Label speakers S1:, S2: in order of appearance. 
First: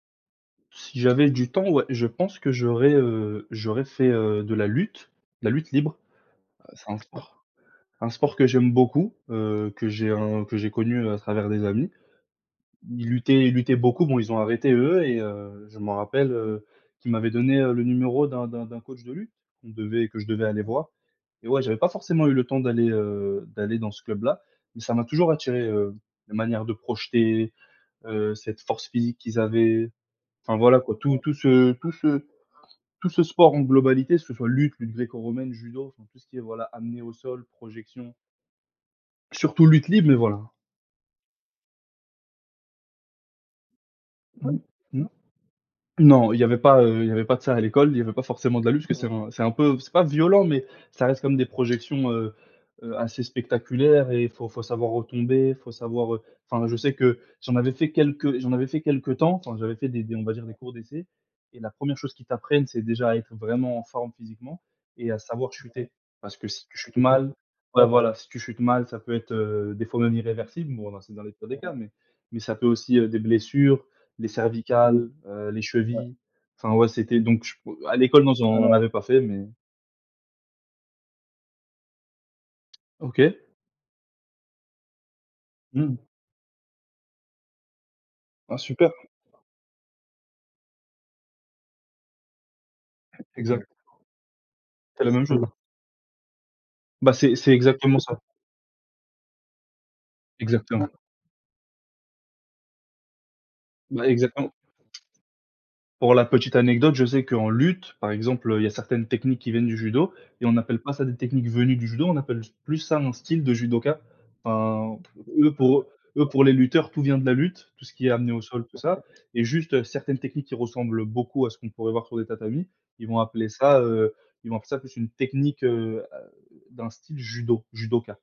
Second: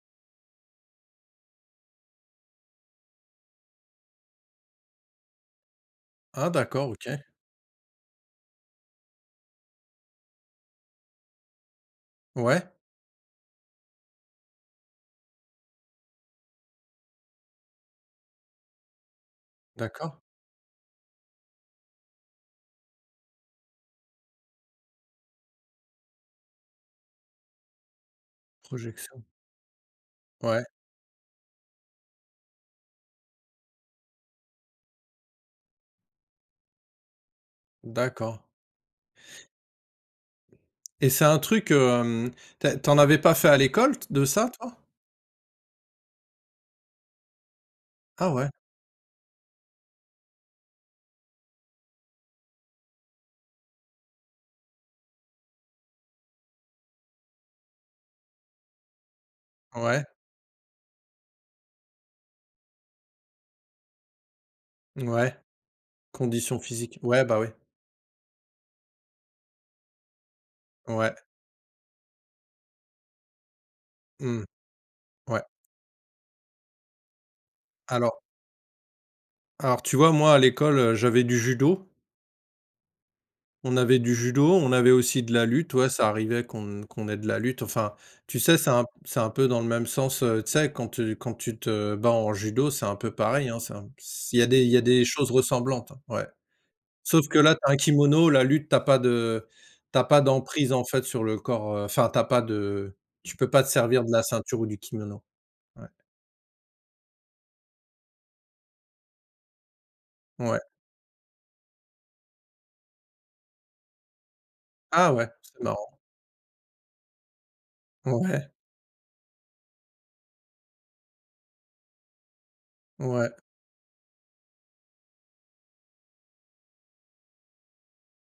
S1: Si j'avais du temps, ouais. Je pense que j'aurais, heu, j'aurais fait, heu, de la lutte, la lutte libre.
S2: Ah d'accord,
S1: C'est un
S2: OK.
S1: sport c'est un sport que j'aime beaucoup, heu, que j'ai un que j'ai connu à travers des amis.
S2: Ouais.
S1: Ils luttaient ils luttaient beaucoup, bon, ils ont arrêté eux et heu, je m'en rappelle, heu, qu'ils m'avaient donné le numéro d'un d'un d'un coach de lutte, qu'on devait
S2: D'accord.
S1: que je devais aller voir et ouais, j'avais pas forcément eu le temps d'aller, heu, d'aller dans ce club-là, mais ça m'a toujours attiré, heu, la manière de projeter, heu, cette force physique
S2: Projection.
S1: qu'ils avaient. Enfin
S2: Ouais.
S1: voilà quoi, tout tout ce tout ce tout ce sport en globalité, que ce soit lutte, lutte gréco-romaine, judo, enfin, tout ce qui est, voilà, amené au sol, projection
S2: D'accord.
S1: surtout lutte libre, mais voilà.
S2: Et c'est un truc, hem, tu as tu en avais pas fait à l'école t de ça,
S1: Mmh,
S2: toi?
S1: mmh. Non, il y avait pas, heu, il y avait pas de ça à l'école, il y avait pas
S2: Ah ouais.
S1: forcément de la lutte, parce que c'est un c'est un peu c'est pas violent, mais ça reste comme des projections, heu, heu, assez spectaculaires et il faut faut savoir retomber, faut savoir, heu enfin, je sais que j'en avais fait quelques j'en avais fait quelque temps, enfin, j'avais fait
S2: Ouais.
S1: des des on va dire des cours d'essai et la 1re chose qu'ils t'apprennent, c'est déjà à être vraiment en forme physiquement et à
S2: Mouais,
S1: savoir chuter, parce que
S2: condition
S1: si tu chutes
S2: physique. Ouais
S1: mal
S2: bah ouais.
S1: ouais, voilà, si tu chutes mal, ça peut être, heu, des fois même irréversible, bon alors,
S2: Ouais.
S1: c'est dans les pires des cas, mais mais ça peut aussi des blessures, les
S2: Mmh.
S1: cervicales,
S2: Ouais.
S1: heu, les chevilles, enfin, ouais, c'était donc ch à
S2: Alors
S1: l'école, non, j'en avais pas fait, mais
S2: alors, tu vois, moi à l'école, heu, j'avais du judo.
S1: OK.
S2: On avait du judo, on avait aussi de la lutte, ouais,
S1: Mmh.
S2: ça arrivait qu'on qu'on ait de la lutte. Enfin, tu sais,
S1: Ah
S2: c'est un p
S1: super.
S2: c'est un peu dans le même sens, heu, tu sais quand tu quand tu te bats en judo, c'est un peu pareil, hein,
S1: Exact.
S2: c'est un p il y a des il y a
S1: C'est
S2: des
S1: la même
S2: choses
S1: chose.
S2: ressemblantes, ouais.
S1: Bah,
S2: Sauf
S1: c'est
S2: que
S1: c'est
S2: là, tu as un
S1: exactement ça.
S2: kimono, la lutte, tu as pas de tu as pas d'emprise en
S1: Exactement.
S2: fait sur le corps, heu enfin tu as pas de tu peux pas te servir
S1: Bah
S2: de la
S1: exactement.
S2: ceinture ou du kimono. Ouais.
S1: Pour la petite anecdote, je sais qu'en lutte, par exemple, heu, il y a certaines techniques qui viennent du judo et on
S2: Ouais.
S1: appelle pas ça des techniques venues du judo, on appelle plus ça un style de judoka. Enfin,
S2: Ah
S1: p
S2: ouais,
S1: eux
S2: c'est
S1: pour eux
S2: marrant.
S1: eux, pour les lutteurs, tout vient de la lutte, tout ce qui est amené au
S2: Ouais.
S1: sol tout ça et juste certaines techniques qui ressemblent beaucoup à ce qu'on pourrait voir sur les tatamis, ils vont
S2: Ouais.
S1: appeler ça, heu, ils vont appeler ça plus une technique, heu, d'un style judo, judoka.